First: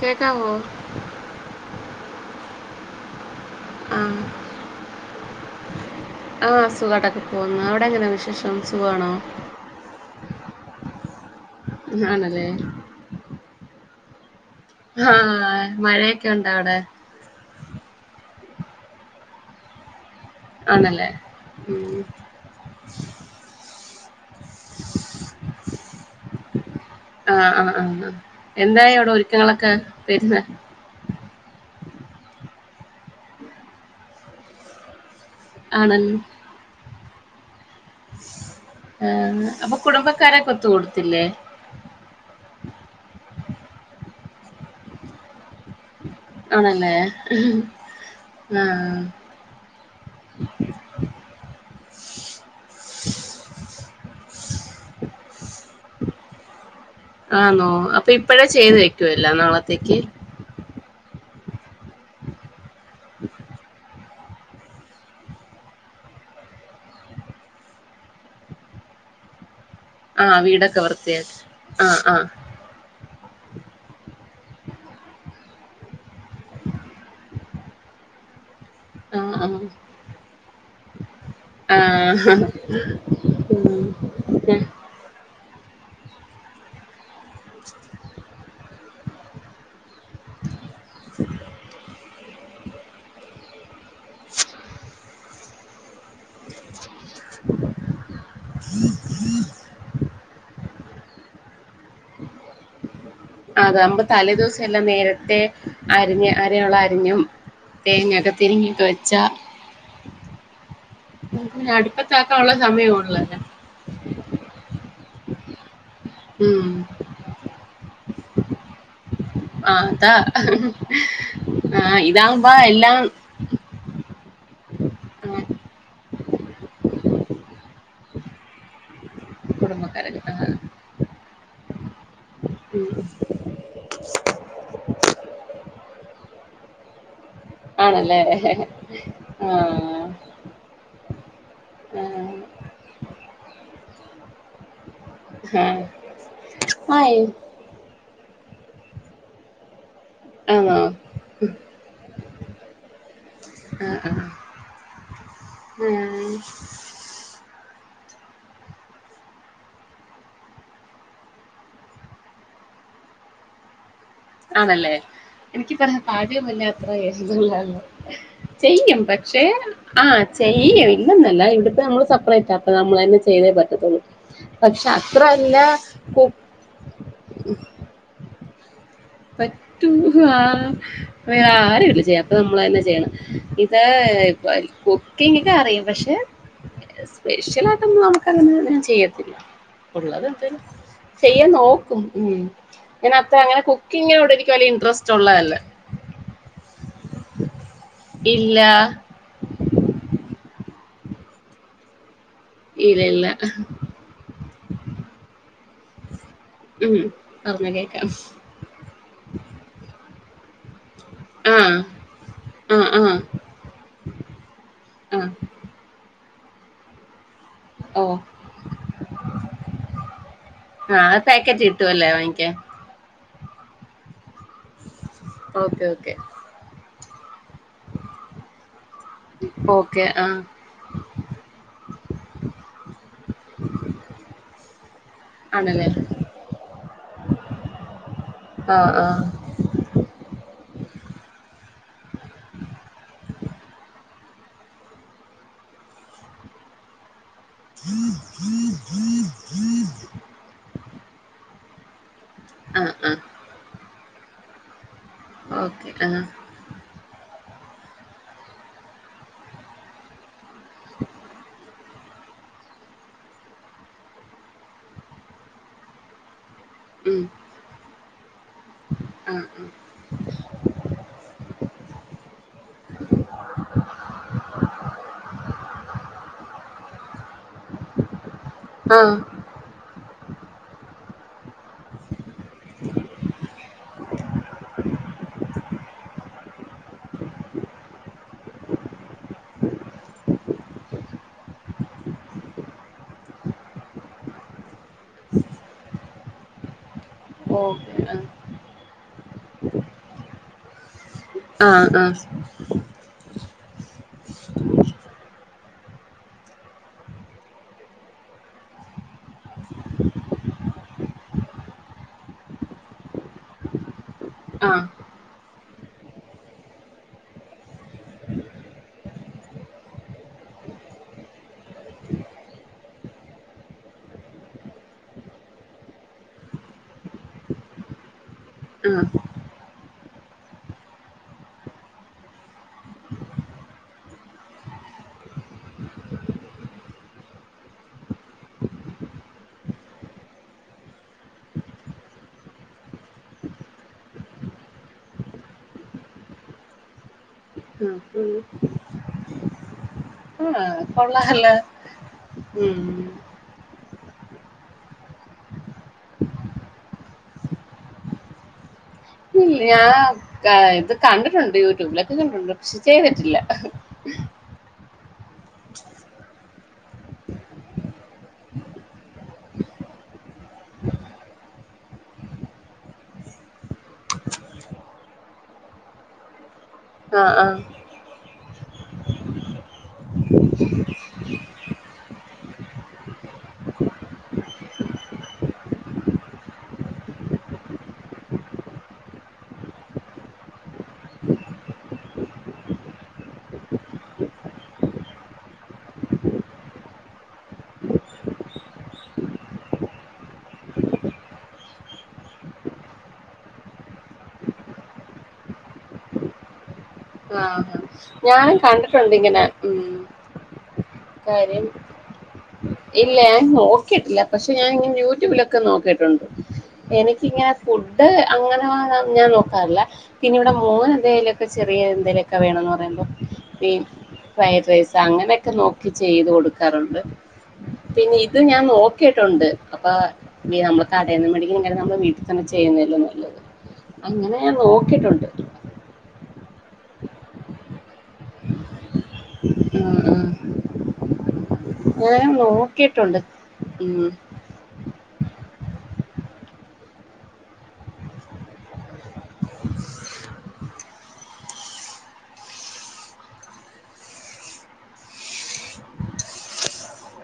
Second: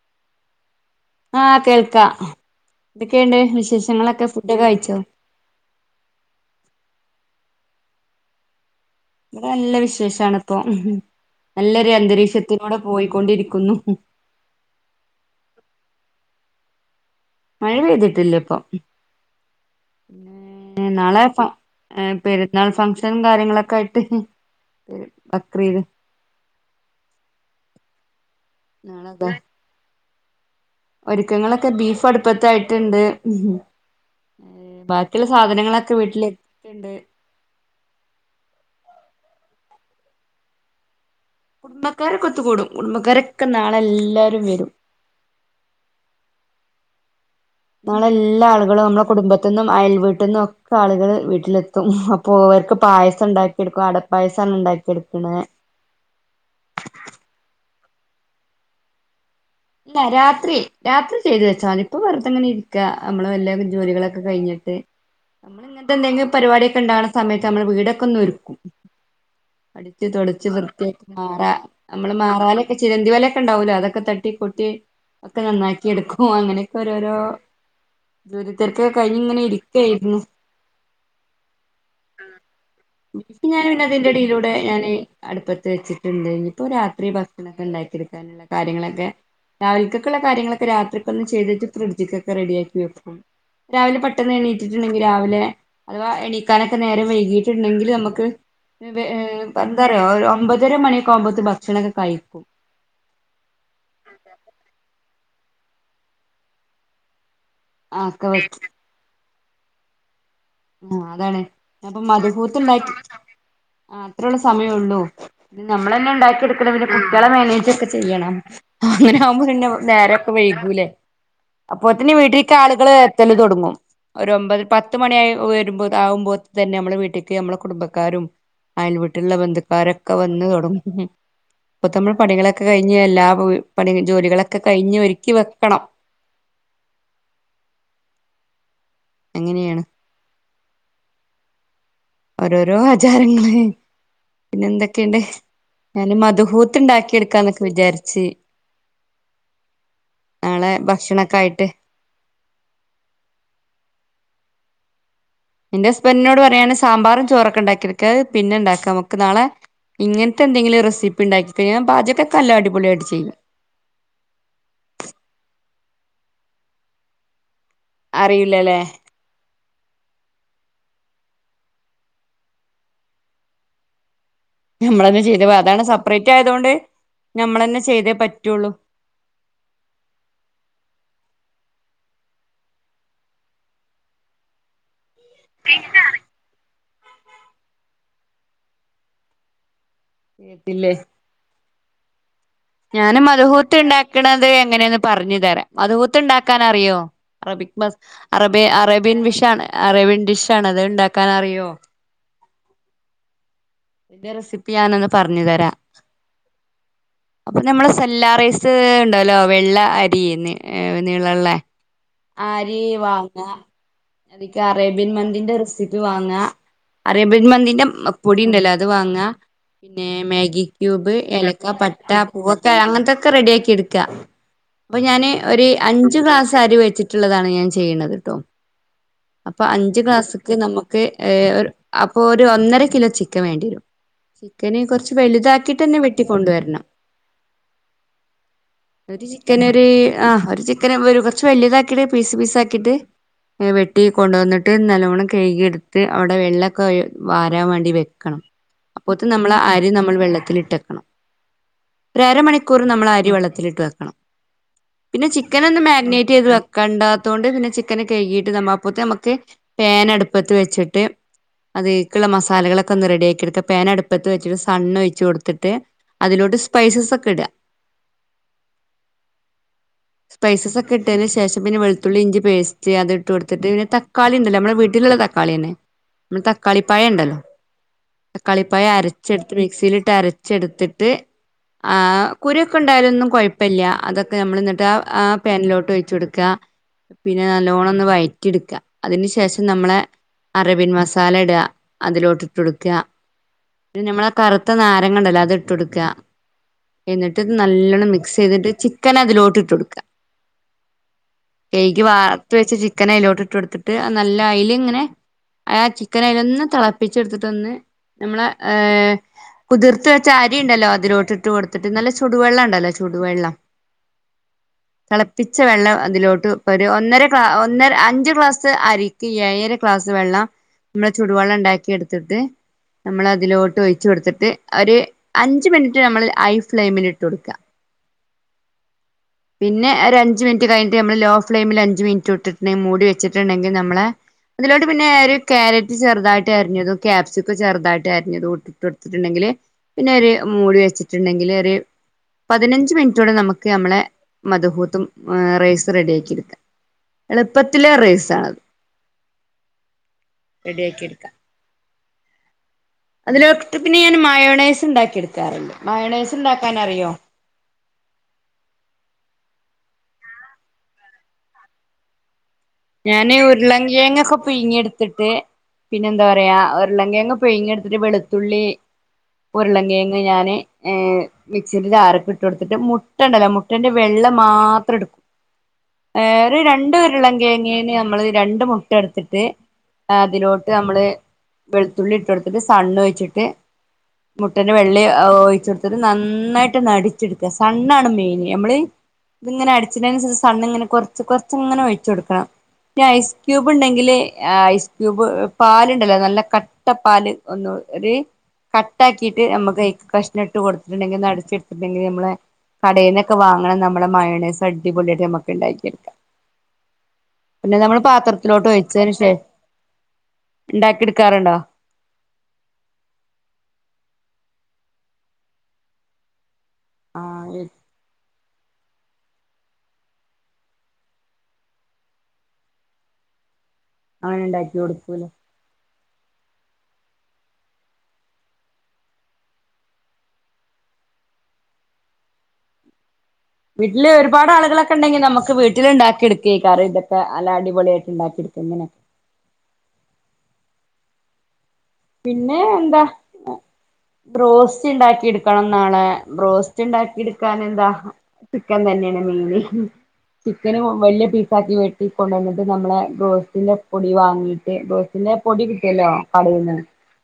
കേക്കാവോ ആഹ് കേൾക്കാം എതൊക്കെണ്ട് ആ വിശേഷങ്ങളൊക്കെ ഫുഡ് ഒക്കെ കഴിച്ചോ ആഹ് സുഖമായിട്ടൊക്കെ പോകുന്നു അവിടെ എങ്ങനാണ് വിശേഷം സുഖം ആണോ ഇവിടെ നല്ല വിശേഷാണിപ്പൊ നല്ലൊരു ആണല്ലേ അന്തരീക്ഷത്തിലൂടെ പോയിക്കൊണ്ടിരിക്കുന്നു ആഹ് മഴയൊക്കെ ഉണ്ട അവിടെ മഴ പെയ്തിട്ടില്ല ഇപ്പൊ പിന്ന ആണല്ലേ നാളെ ഉം. പെരുന്നാൾ ഫംഗ്ഷനും കാര്യങ്ങളൊക്കെ ആയിട്ട് ബക്രീദ് ആഹ് ആഹ് ആഹ് ആഹ് എന്തായി അവിടെ നാളെതാ ഒരുക്കങ്ങളൊക്കെ പെരുന്നാ ഒരുക്കങ്ങളൊക്കെ ബീഫ് അടുപ്പത്തായിട്ടുണ്ട് ബാക്കിള്ള സാധനങ്ങളൊക്കെ ആണല്ലോ വീട്ടിലെത്തിട്ട്ണ്ട് ആഹ് അപ്പൊ കുടുംബക്കാരൊക്കെ ഒത്ത് കൂടത്തില്ലേ കുടുംബക്കാരൊക്കൊ ഒത്ത് കൂടും കുടുംബക്കാരൊക്കെ നാളെ എല്ലാരും വരും ആണല്ലേ നാളെ എല്ലാ ആ ആളുകളും നമ്മളെ കുടുംബത്തിന്നും അയൽ വീട്ടിൽന്നും ഒക്കെ ആളുകൾ വീട്ടിലെത്തും അപ്പൊ ഇവർക്ക് പായസം ഉണ്ടാക്കി എടുക്കും അടപ്പായസമാണ് ഉണ്ടാക്കി എടുക്ക്ണ് ആന്നോ അപ്പൊ ഇപ്പഴേ ചെയ്ത് വെക്കുവോ എല്ലാം നാളെ ഇല്ല രാത്രി രാത്രി ചെയ്തു വെച്ചാ മതി ഇപ്പ വെറുതെങ്ങനെ ഇരിക്ക നമ്മള് വല്ല ജോലികളൊക്കെ കഴിഞ്ഞിട്ട് നമ്മൾ ഇങ്ങനത്തെ എന്തെങ്കി പരിപാടി ഒക്കെ ഉണ്ടാവ്ണ സമയത്ത് നമ്മൾ വീടൊക്കെ ഒന്ന് ഒരുക്കും അടിച്ച് ആ തുടച്ച് വീടൊക്കെ വൃത്തിയ വൃത്തിയാക്കി മാറാ ആ നമ്മള് ആ മാറാലെ ചിലന്തി വല ഒക്ക ഉണ്ടാവൂലോ അതൊക്കെ തട്ടി കൊട്ടി ഒക്കെ നന്നാക്കി എടുക്കും അങ്ങനെയൊക്കെ ഓരോരോ ജോലി തെരക്കൊക്കെ കഴിഞ്ഞ് ഇങ്ങനെ ഇരിക്കേരുന്നു ആഹ് ബീഫ് ഞാൻ പിന്നെ അതിന്റെ ഇടയിലൂടെ ഞാന് അടുപ്പത്ത് വെച്ചിട്ട്ണ്ടേഞ്ഞി ഇപ്പോരാത്രി ക്കെ ഉണ്ടാക്കി എടുക്കാനുള്ള കാര്യങ്ങളൊക്കെ രാവിലക്ക ക്കുള്ള കാര്യങ്ങളൊക്കെ രാത്രിക്കൊന്ന് ചെയ്തിട്ട് ഫ്രിഡ്ജ്ക്ക് ഒക്കെ റെഡിയാക്കിെവെക്കും രാവിലെ പെട്ടെന്ന് എണീറ്റിട്ടുണ്ടെങ്കിൽ രാവിലെ അഥവാ എണീക്കാനൊക്കെ നേരെം വൈകിട്ടുണ്ടെങ്കിൽ നമുക്ക് പിന്നെ വേം എന്താ അറിയോ ഒരു ഒമ്പതരമണിയൊക്കെ ആവുമ്പോഴ്ത്തിന് ഭക്ഷണൊക്കെ കഴിക്കും അതെ അതാമ്പോ തലേ ദിവസം എല്ലാം നേരത്തെ അരിഞ്ഞ് അറിയാൻ ഉള്ളത് അരിഞ്ഞും ആ ഒക്കെ തേങ്ങൊക്കെ വെക്കും തിരിങ്ങി ഒക്കെ വെച്ചാ ആഹ അതാണ് പിന്നെ ഞാന് ഇപ്പൊ അടുപ്പത്താക്കാനുള്ള മദ്ഹൂത്ത് ഉണ്ടാക്കി സമയം ഉള്ളല്ലോ അത്രഉള്ള സമയം ഉള്ളൂ ഇത് നമ്മൾ തന്നെ ഉണ്ടാക്കി ഉം എടുക്കണം പിന്നെ കുട്ട്യാളെ മാനേജ് ഒക്കെ ചെയ്യണം അങ്ങനെ ആമ്പോ പിന്നെ ആ അതാ നേരൊക്കെ വൈകൂലേ ആ അപ്പോത്തിന് ഇതാകുമ്പോ വീട്ടിക്ക് ആളുകൾ എല്ലാം എത്തല് തുടങ്ങും ഒരു ഒമ്പത് പത്ത് മണിയായി ആ വരുമ്പോ ആകുമ്പോത്തിന് തന്നെ നമ്മളെ വീട്ടിക്ക് നമ്മളെ കുടുംബക്കാരും അയൽ വീട്ടിലുള്ള ബന്ധുക്കാരൊക്കെ കുടുംബക്കാര് ആ വന്ന് തൊടങ്ങും ഇപ്പൊ തമ്മൾ പണികളൊക്കെ ഉം കഴിഞ്ഞ് എല്ലാ പണി ജോലികളൊക്കെ കഴിഞ്ഞ് ഒരുക്കി വെക്കണം ആണ്ല്ലേ അങ്ങനെയാണ് ആഹ് ആ ഓരോരോ ആചാരങ്ങള് പിന്നെ എന്തൊക്കെയുണ്ട് ആ ഞാന് മദ്ഹൂത്ത് ഉണ്ടാക്കി ആയി എടുക്കാ എന്നൊക്കെ വിചാരിച്ച് നാളെ ആണോ ഭക്ഷണൊക്കെ ആയിട്ട് ആ ആ എന്റെ ആ ഹസ്ബൻ്റിനോട് പറയാണ് സാമ്പറും ചോറൊക്കെ ഉണ്ടാക്കിരിക്കാത് പിന്നെ ഇണ്ടാക്കാം നമുക്ക് നാളെ ഇങ്ങൻത്തെന്തങ്കിലും റെസിപ്പിണ്ടാക്കി തരി ഞാൻ പാചകക്കെ നല്ലടിപൊളിയായിട്ട് ചെയ്യും ആണല്ലേ എനിക്ക് പറയാ പാഠ്യമല്ല [unintelligible] അറിയൂലല്ലേ ചെയ്യും പക്ഷെ ആഹ് ചെയ്യും ഇല്ലന്നല്ല ഇവിടെപ്പോ നമ്മള് സെപ്പറേറ്റ് അപ്പ നമ്മള തന്നെ ചെയ്തേ പറ്റത്തുള്ളൂ പക്ഷെ നമ്മള തന്നെ അത്ര ചെയ്ത പ അല്ല അതാണ് കു സെപ്പറേറ്റ് ആയതോണ്ട് നമ്മളന്നെ ചെയ്തേ പറ്റുള്ളൂ പറ്റൂ ആ അ ആരുല്ല ചെയ്യ അപ്പൊ നമ്മളന്നെ ചെയ്യണം ഇതാ [unintelligible] എനക്ക് അറിയും പക്ഷെ സ്പെഷ്യലായിട്ടൊന്നും നമുക്കങ്ങനെ ചെയ്യത്തില്ല ഉള്ളത് എന്തും ചെയ്യാൻ നോക്കും ഉം ഞാൻ അത്ര അങ്ങനെ മദുഹൂത്ത് കുക്കിങ്ങിനോട് ഉണ്ടാക്ക്ണത് എനിക്ക് വലിയ എങ്ങനെയന്ന് ഇൻട്രസ്റ്റ് പറഞ്ഞു ഉള്ളതല്ല തരാ മദ്ഹൂത്ത് ഉണ്ടാക്കാന അറിയോ അറബിക് മസാ അറേബ ഇല്ല അറേബിയൻ ഫിഷാണ് അറേബിയൻണ്ടിഷ് ആണ് അത്ണ്ടാക്കാൻ അറിയോ ഇല്ല ഇല്ല ഇന്റെ റെസിപ്പി ഞാനൊന്ന് പറഞ്ഞു തരാ ഉം അപ്പൊ പറഞ്ഞ നമ്മള കേക്കാം സെല്ലാ റൈസ് ഉണ്ടല്ലോ വെള്ള അരിന്ന് ഏ നീളള്ളേ ആഹ് ആ അരി ആഹ് ആഹ് വാങ്ങ അത്ക്ക് അറേബ്യൻ ആഹ് മന്തിന്റെ റെസിപ്പി വാങ്ങാ അറേബ്യൻ മന്തിന്റെ ഓ പൊടി ഉണ്ടല്ലോ അത് വാങ്ങ പിന്നെ മാഗി ആഹ് ക്യൂബ് അത് പാക്കറ്റ് ഏലക്ക പ കിട്ടുവല്ലേ വാങ്ങിക്കാൻ ട്ട അങ്ങൻത്തൊക്കെ റെഡി ആക്കി എടുക്ക അപ്പൊ ഞാന് ഒരു ഓക്കെ ഓക്കെ അഞ്ച് ഗ്ലാസ്--‌ സരി വെച്ചിട്ടുള്ളതാണ് ഞാൻ ചെയ്യ്ണത് ട്ടോ അപ്പൊ അഞ്ച് ഓക്കെ ആഹ് ക്ലാസ്സ്ക്ക് നമുക്ക് അപ്പൊ ഒരു ഒന്നര കിലോ ചിക്കൻ വേണ്ടിവരും ചിക്കന് കൊർച്ച് വലുതാക്കിട്ട് ആണല്ലേ തന്നെ വെട്ടിക്കൊണ്ടുവരണം [unintelligible] ആഹ് ഒരു ചിക്കന് ഒര് ആ ഒരു ചിക്കൻ അപ്പം ഒരു കൊർച്ച് വലിയതാക്കിട്ട് പീസ് പീസ് ആക്കീട്ട് വെട്ടി കൊണ്ടോന്നിട്ട് നല്ലോണം കഴുകിട്ത്ത് അവിടെ വെളെളാക്കെ ഒഴി വാരാൻ വേണ്ടി വെക്കണം അപ്പോത്ത് ന് നമ്മൾ അരി നമ്മൾ വെള്ളത്തിൽ ഇട്ടെക്കണം ഒര് അരമണിക്കൂർ ആഹ് നമ്മൾ ആഹ് അരി വെള്ളത്തിലിട്ട് വെക്കണം പിന്നെ ചിക്കൻ ഒന്ന് ഓക്കെ ആഹ് മാഗ്നേറ്റ് ചെയ്ത് വെ ക്കണ്ടാത്തോണ്ട് പിന്നെ ചിക്കന് കഴ്കീട്ട് നമ്മൾ അപ്പോത്ത്ന് നമ്മക്ക് പാൻ അടു പ്പത്ത് വെച്ചിട്ട് അത് ക്ക്ള്ള മസാലകളൊക്കെ ഒന്ന് റെഡിയാക്കി എടുക്ക പാൻ അടുപ്പത്ത് വെച്ചിട്ട് സണ് ഒഴിച്ച് കൊടുത്തിട്ട് അതിലോട്ട് ഉം സ്പൈസസൊക്കെ ഇട ആഹ് ആഹ് സ്പൈസസ് ഒക്കെ ഇട്ടേന് ശേഷം പിന്നെ വെളുത്തുള്ളി ഇഞ്ചി പേസ്റ്റ് അത് ഇട്ട് കൊടുത്തിട്ട് പിന്നെ തക്കാളി ഉണ്ടല്ലൊ നമ്മുടെ വീട്ടില്ള്ള ത ക്കാളി എന്നെ നമ്മളെ തക്കാളി പഴം ഉണ്ടല്ലോ തക്കാളിപ്പയം ആഹ് അരച്ചെടുത്ത് മിക്സിലിട്ട് അരച്ചെടുത്തിട്ട് ആ കുരൊക്കെ ഉണ്ടായാലൊന്നും കൊയ പ്പല്ല അതൊക്കെ നമ്മൾ എന്നിട്ട് ആ ആ പാനിലോട്ട് ഒഴിച്ചു കൊടുക്ക പിന്നെ നല്ലോണം ഒന്ന് വഴറ്റിട്ക്കാ അതിന് ശേഷം നമ്മളെ അറേബ്യൻ മസാല ഇട അതിലോട്ട് ഇട്ട് കൊടുക്ക പിന്നെ ഞമ്മളെ കറുത്ത നാരങ്ങണ്ടല്ലോ അത് ഇട്ട് കൊടുക്ക എന്നിട്ട് ഓക്കെ നല്ലൊണം ആഹ് മിക്സ് ചെയ്തിട്ട് ചിക്കൻ അതിലോട്ട് ഇട്ട് കൊടുക്ക ആഹ് കയ്കി ആഹ് വാർത്ത് വെച്ച ചിക്കനയ്ലോട്ടിട്ട് കൊടുത്തിട്ട് നല്ല അയിലിങ്ങനെ ആ ചിക്കൻ അയിലൊന്ന് തെളപ്പിച്ചെടുത്തിട്ടൊന്ന് നമ്മളെ ഏ കുതിർത്ത് വെച്ച അരി ഉണ്ടല്ലോ അതിലോട്ടിട്ട് കൊടുത്തിട്ട് നല്ല ചുടുവെള്ളം ഉണ്ടല്ലോ ചുടുവെള്ളം ആഹ് തെളപ്പിച്ച വെള്ളം അതിലോട്ട് ഒരു ഒന്നര ഗ്ലാ ഒന്നര അഞ്ച് ഗ്ലാസ് അരി ഈ അയ്യര ക്ലാസ് വെള്ളം മ്മള് ചുടുവെള്ളം ണ്ടാക്കി എടുത്തിട്ട് നമ്മളതിലോട്ട് ഒയിച്ചു കൊടുത്തിട്ട് ഒരു അഞ്ച് മിനി റ്റ് മ്മള് ഹൈ ഫ്ലെയിമില് ഇട്ട് കൊടുക്ക ആഹ് പിന്നെ ഒരു അഞ്ച് മിനിറ്റ് കയിഞ്ട്ട് നമ്മള് ലോ ഫ്ളയിമില് അഞ്ച് മിനിറ്റും ഇട്ടിട്ട് ങ്നെ മൂടി വെച്ചിട്ടുണ്ടെങ്കി നമ്മള് അതിലോട്ട് പിന്നെ ഒരു കാരറ്റ് ചെറുതായിട്ട് അരിഞ്ഞതും ക്യാപ്സിക്കോ ചെറുതായിട്ട് അരിഞ്ഞതും ഇട്ട് ഇട്ട് കൊടുത്തിട്ടുണ്ടെങ്കില് പിന്നെ ഒര് മൂടി വെച്ചിട്ടുണ്ടെങ്കില് ഒര് പതിനഞ്ച് മിനിറ്റ് കൊണ്ട് നമുക്ക് നമ്മളെ മധുഹൂത്തും റൈസ് റെഡിയാക്കി എടുക്ക എളുപ്പത്തിലെ ഉം റൈസാണത് ആഹ് റെഡിയാക്കി എടുക്കാം കൊള്ളാല്ലൊ ഉം അതിലോട്ട് പിന്നെ ഞാൻ മയോണെസ് ഉണ്ടാക്കി എടുക്കാറുണ്ട് മയോണൈസ് ഉണ്ടാക്കാനറിയോ ഇല്ല ഞാൻ ഇത് കണ്ടിട്ടുണ്ട് യൂട്യൂബിലൊക്കെ കണ്ടിട്ടുണ്ട് പക്ഷെ ഞാന് ചെയ്തിട്ടില്ല ഉരുളങ്കിയങ്ങൊക്കെ പിയുങ്ങി എടുത്തിട്ട് പിന്നെന്താ പറയാ ഉരുളങ്കിയങ്ങ് പിയങ്ങി എടുത്തിട്ട് വെളുത്തുള്ളി ഉരുളങ്കിയങ്ങ് ഞാന് ഏ മിക്സിൻ്റെ ജാറ്ക്ക് ഇട്ട് കൊടുത്തിട്ട് മുട്ട ണ്ടല്ലോ മുട്ടന്റെ വെള്ള മാത്രം എടുക് ഏ ഒരു രണ്ട് ആഹ് ആഹ് ഉരുളങ്കിയങ്ങേന് നമ്മള് രണ്ട് മുട്ട എടുത്തിട്ട് അതിലോട്ട് മ്മള് വെളുത്തുള്ളി ഇട്ട് കൊടുത്തിട്ട് സണ്ണ് ഒയിച്ചിട്ട് മുട്ടൻ്റെ വെള്ളേം ഒഴിച്ചൊട്ത്ത്ട്ട് നന്നായിട്ട് ഒന്നടിച്ച് എടുക്ക സണ്ണാണ് മെയിന് ഞമ്മള് ഇത്ങ്ങനെ അടിച്ച്ണയ്ന് അനുസരിച്ച് സണ്ണിങ്ങന കൊറച്ച് കൊറച്ച്ങ്ങനെ ഒഴിച്ച് കൊടു ക്ക ഈ ഐസ് ക്യൂബ് ഉണ്ടെങ്കില് ഐസ് ക്യൂബ് പാലുണ്ടല്ലോ നല്ല ക ട്ടപ്പാല് ഒന്ന് ഒര് കട്ടാക്കിയിട്ട് ഞമ്മക്ക് അയിക്ക് കഷ്ണം ഇട്ട് കൊടുത്തിട്ടുണ്ടെങ്കി ഒന്ന് അട്ച്ച്ത്തിട്ട്ണ്ടെങ്കി നമ്മളെ കടേന്നൊക്കെ വാങ്ങ്ണ നമ്മളെ മയോണൈസ് അടിപൊളിയായിട്ട് ഞമ്മക്ക് ഉണ്ടാക്കിയെടുക്ക ആഹ് ഞാനും പാത്രത്തിലോട്ട് കണ്ടിട്ടുണ്ട് ഒഴിച്ചതിന് ഇങ്ങനെ ശേഷം ഉം ഉണ്ടാക്കി എടുക്കാറുണ്ടോ കാര്യം ഇല്ല ഞാൻ നോക്കീട്ടില്ല പക്ഷെ ഞാൻ ഇങ്ങനെ യൂട്യൂബിലൊക്കെ നോക്കിയിട്ടുണ്ട് എനിക്കിങ്ങനെ ആഹ് ഫുഡ് അങ്ങനെ വാ നാ ഞാൻ നോക്കാറില്ല. പിന്നെ ഇവിടെ മോനെന്തേലൊക്കെ ചെറിയ എന്തേലൊക്കെ വേണന്ന് പറയുമ്പോ ഈ അങ്ങനെ ഫ്രൈഡ് ഉണ്ടാക്കി റൈസ് കൊടുക്കൂലേ അങ്ങനൊക്കെ നോക്കി ചെയ്ത് കൊടുക്കാറ്ണ്ട്. പിന്നെ ഇത് ഞാൻ നോക്കിട്ടുണ്ട് അപ്പൊ ഈ നമ്മൾ കടേന്ന് മേടിക്കുംകാര്യം നമ്മള് വീട്ടിത്തന്നെ ചെയ്യുന്നയല്യോ നല്ലത്. വീട്ടില് അങ്ങനെ ഒരുപാട് ഞാൻ ആളുകളൊക്കെ ഇണ്ടെങ്കി നോക്കിയിട്ടുണ്ട് നമുക്ക് വീട്ടിൽ ഇണ്ടാക്കിയെടുക് ഈക്കറി ഇതൊക്കെ അല്ല അടിപൊളിയായിട്ട് ഉണ്ടാക്കി എടുക്ക ഇങ്ങനെ ഉം ഉം ഞാനും പിന്നെ എന്താ നോക്കിട്ടുണ്ട് ഉം ബ്രോസ്റ്റ് ഇണ്ടാക്കി ഇട്ക്കണം നാളെ ബ്രോസ്റ്റ് ഇണ്ടാക്കിഇടുക്കാൻ എന്താ ചിക്കൻ തന്നെയാണ് മെയിന് ചിക്കന് വലിയ പീസാക്കി വെട്ടി കൊണ്ടന്നിട്ട് നമ്മളെ ബ്രോസ്റ്റിന്റെപൊടി വാങ്ങിയിട്ട് ബ്രോസ്റ്റ പിന്നെ പൊടി കിട്ടിയല്ലോ കടേന്ന്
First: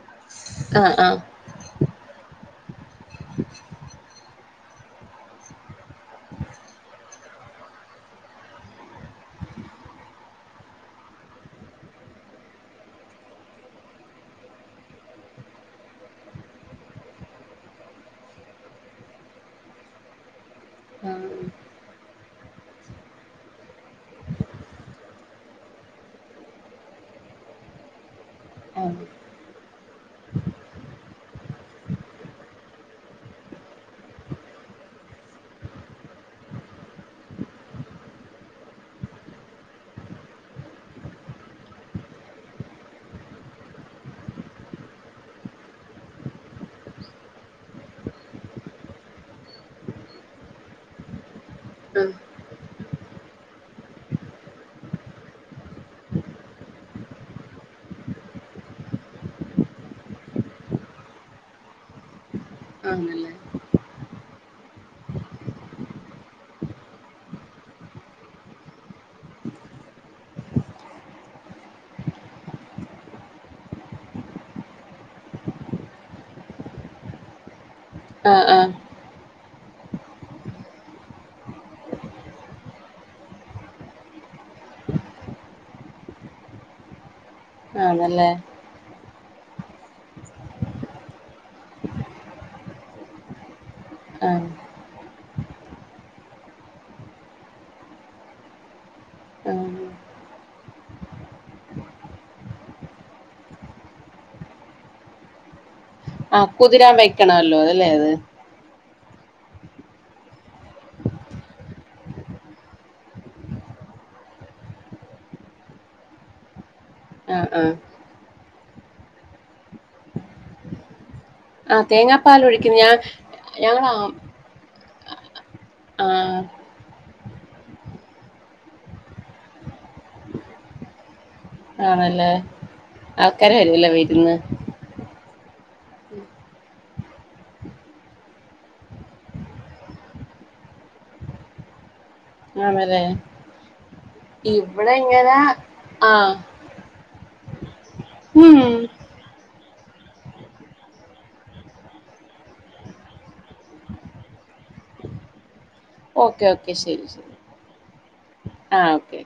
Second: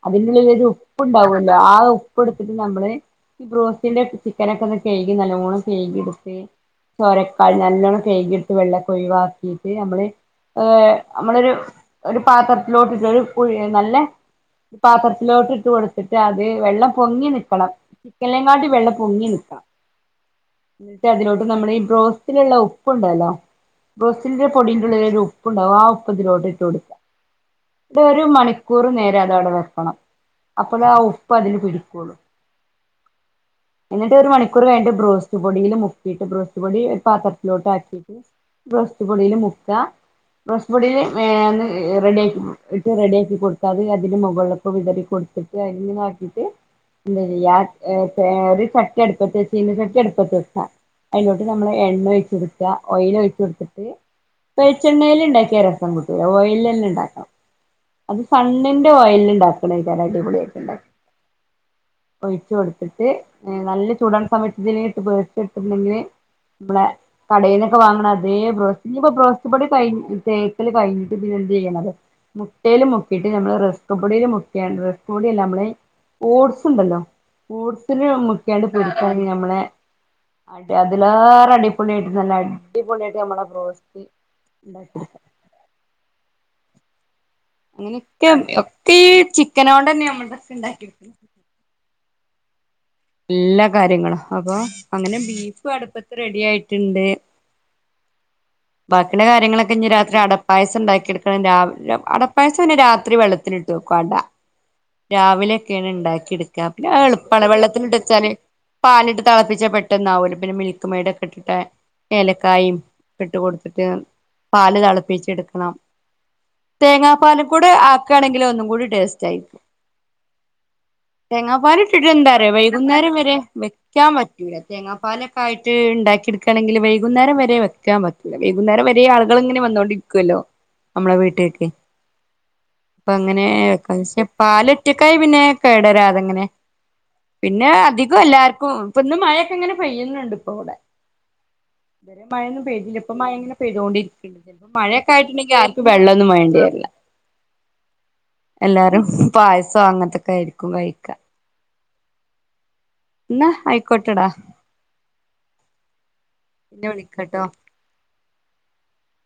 അതിന്റുള്ളിലൊരു ആ ഉപ്പ് ആ ഉണ്ടാവല്ലോ ആ ഉപ്പ് ഇടുത്തിട്ട് നമ്മള് ഈ ബ്രോസ്‌റ്റിന്റെ ചിക്കനൊക്കെ ഒന്ന് കയ്കി നല്ലോണം കയ്കി എടുത്ത് ചോരക്കെ നല്ലോണം കയ്കീട്ട് വെള്ളക്കെ ഒയിവാക്കീട്ട് ഞമ്മള് ഏഹ് നമ്മളൊരു ഒരു പാത്രത്തിലോട്ടിട്ടൊരു കുഴി നല്ല പാത്രത്തിലോട്ടിട്ട് കൊടുത്തിട്ട് അത് വെള്ളം പൊങ്ങി നിക്കണം. ചിക്കൻലേങ്ങാട്ടി വെള്ളം പൊങ്ങി നിക്ക. എന്നിട്ട് ആ അതിലോട്ട് നമ്മുടെ ഈ ബ്രോസ്സിലുള്ള ഉപ്പ് ഉണ്ടല്ലോ ബ്രോസ്റ്റില്ന്റെ പൊടിന്റെള്ലെരു ഉപ്പ് ഉണ്ടാവും ആഹ് ഉപ്പ്തിലോട്ട് ഇട്ടു കൊടുക്കാം. ഇതരു ആ മണിക്കൂർ നേരം അതവടെ വെക്ക പണം അപ്പോല ആഹ് ഉപ്പ് അതില് പിടക്കുള്ളൂ. എന്നിട്ട് ഒരു മണിക്കൂർ കഴിഞ്ഞട്ട് ബ്രോസ്റ്റ് പൊടിയിൽ മുക്കിയിട്ട് ബ്രോസ്റ്റ് പൊടി ഒരു പാത്രത്തിലോട്ട് ആക്കിയിട്ട് ബ്രോസ്റ്റ് പൊടിയില് മുക്കാ ബ്രോസ്റ്റ് പൊടിയില് [unintelligible] റെഡിയാക്കി ഇ ഇട്ട് റെഡിയാക്കി കൊടുത്താ അത് അതിന് മുകള് ക വിതറി കൊടുത്ത്ട്ട് അങ്ങന ആക്കീട്ട് ന്ത ചെയ്യാ ഏ ഏ ഒരു ചട്ടി അട്പ്പത്ത് വെച്ചീനച്ചട്ടി അടുപ്പത്ത് വെച്ച അയ്ലോട്ട് നമ്മള് ആ എണ്ണ വെച്ച കൊടുക്കുക ഓയിയില് ഒയ്ച്ച് കൊടുത്തിട്ട് വെച്ചെണ്ണയിൽ ഇണ്ടാക്കിയാ രസം കൂട്ടൂല ഓയിലിലെന്നെ ഇണ്ടാക്കണം. അത് സണ്ണിന്റെ ഓയില് ഇണ്ടാക്ണേകാരം അടിപൊളിയായ്റ്റ് ഇണ്ടാ ഒഴിച്ചു കൊടുത്ത്ട്ട് ആണല്ലേ ഹ്ഏ നല്ല ചൂടാണ സമയത്ത്ല് [unintelligible] ഇട്ത്ത്ട്ട് ല്ലങ്കില് ബളെ കടയിൽക്കെ വാങ്ങ്ണ അതേ ബ്രോസ്റ്റ് ഇനിപ്പോ ബ്രോസ്റ്റ് പൊടി കഴി തേക്കൽ കഴിഞ്ഞിട്ട് പിന്നെ എന്തുചെയ്യണത് മുട്ടേൽ മുക്കീട്ട് നമ്മള് റസക്പൊടിയിൽ മു എൻ റസ്‌ക് പെടിയില്ലമ്മളയ് ഓട്സ് ഇണ്ടല്ലോ ഓട്സില് ആ ആ ഞമ്മക്ക്ക്കാണ്ട് പൊ ആഞ്ഞി നമ്മളെ അടി അതിലേറെ അടിപൊളിയായിട്ട് നല്ല അടിപൊളിയായിട്ട് ഞമ്മളെബ്രോസ്റ്റ് [unintelligible] ആണല്ലേ അങ്ങനെയൊക്കെ ഒക്കെ ഈ ചിക്കനൊണ്ടന്നെ നമ്മൾക്കെ ഇണ്ടാകീക്ക്ണേ എല്ലാ കാര്യങ്ങളും ആഹ് അപ്പൊ അങ്ങനെ ബീഫോം അടുപ്പത്ത് റെഡി ആയിട്ട്ണ്ട്. ബാക്കിയുള്ള ആഹ് കാര്യങ്ങളൊക്കെ ഇഞി രാത്രി അടപ്പായസം ഇണ്ടാക്കിയെടുക്കണം രാവ് രാവ് അടപ്പായസം പിന്നെ രാത്രി വെള്ളത്തിൽ ഇട്ട് തുകൊണ്ട രാവിലെ കേണ് ഇണ്ടാക്കി ആഹ് ഇട്ക്കാരാ പിന്നെ കുതിരാൻ എള്‌പ്പാണ് വെക്കണമല്ലോ അതല്ലേ വെള്ളത്തിട്ട് അത് വെച്ചാല് പാല് ഇട്ട് തെളപ്പിച്ച് പെട്ടെന്നാവൊര് പിന്നെ മിൽക്ക് മെയ്ഡ് ഒക്കെ ഇട്ടിട്ട് ഏഹ് ഏലക്കായിം ഇട്ട്കൊടുത്തിട്ട് പാല് തെളപ്പിച്ച് എട്ക്കണം തേങ്ങാ പാലും കൂടെ ആഹ് കേണെങ്കില് ഒന്നുകൂടി ടേസ്റ്റായി തേങ്ങാപ്പാല് ആഹ് ഇട്ടിട്ട് തേങ്ങാപ്പാൽ എന്താറിയോ ഒഴിക്കുന്ന ഞാൻ വൈകുന്നേരം വരെ ഞങ്ങൾ വെക്കാൻ പറ്റ റ്റൂല തേങ്ങാപ്പാലൊക്കെ ആയിറ്റ് ആഹ് ണ്ടാക്കിട്കാണങ്കില് വൈകുന്നേരം വരെ വക്ക ക്കാൻ പറ്റൂല വൈകുന്നേരം വരേ ആളുകൾ ഇങ്ങനെ വന്നോണ്ടിരിക്കുവല്ലോ നമ്മളെ വീട്ടിക് ആണല്ലേ പ്പങ്ങനേ ആൾക്കാർ വരുമല്ലേ കൽസ്യ വിരുന്ന് പാല് [unintelligible] പിന്നെ കേടരാതെങ്ങനെ പിന്നെ അധികം എല്ലാർക്കും ഇപ്പൊ ഇന്ന് മഴയൊക്കെ ഇങ്ങനെ പെയ്യുന്നുണ്ട് ഇപ്പൊ ഇവിടെ മഴയൊന്നും പെയ്തില്ല ആണല്ലേ ഇപ്പ മഴങ്ങനെ പെയ്തോണ്ടിരിക്കണ്ട് ഇവിടെ മഴയൊക്കെ ഇങ്ങനെ ആയിട്ടുണ്ടെങ്കി ആര്ക്കും വെള്ളൊന്നും ആഹ് വേണ്ടി വരില്ല ഉം എല്ലാരും പായസം അങ്ങനത്തൊക്കെ ആയിരിക്കും കഴിക്ക എന്ന ആയിക്കോട്ടടാ ഓക്കെ ഓക്കെ പിന്നെ ശരി ശരി വിളിക്കാട്ടോ ആഹ് ഓക്കെ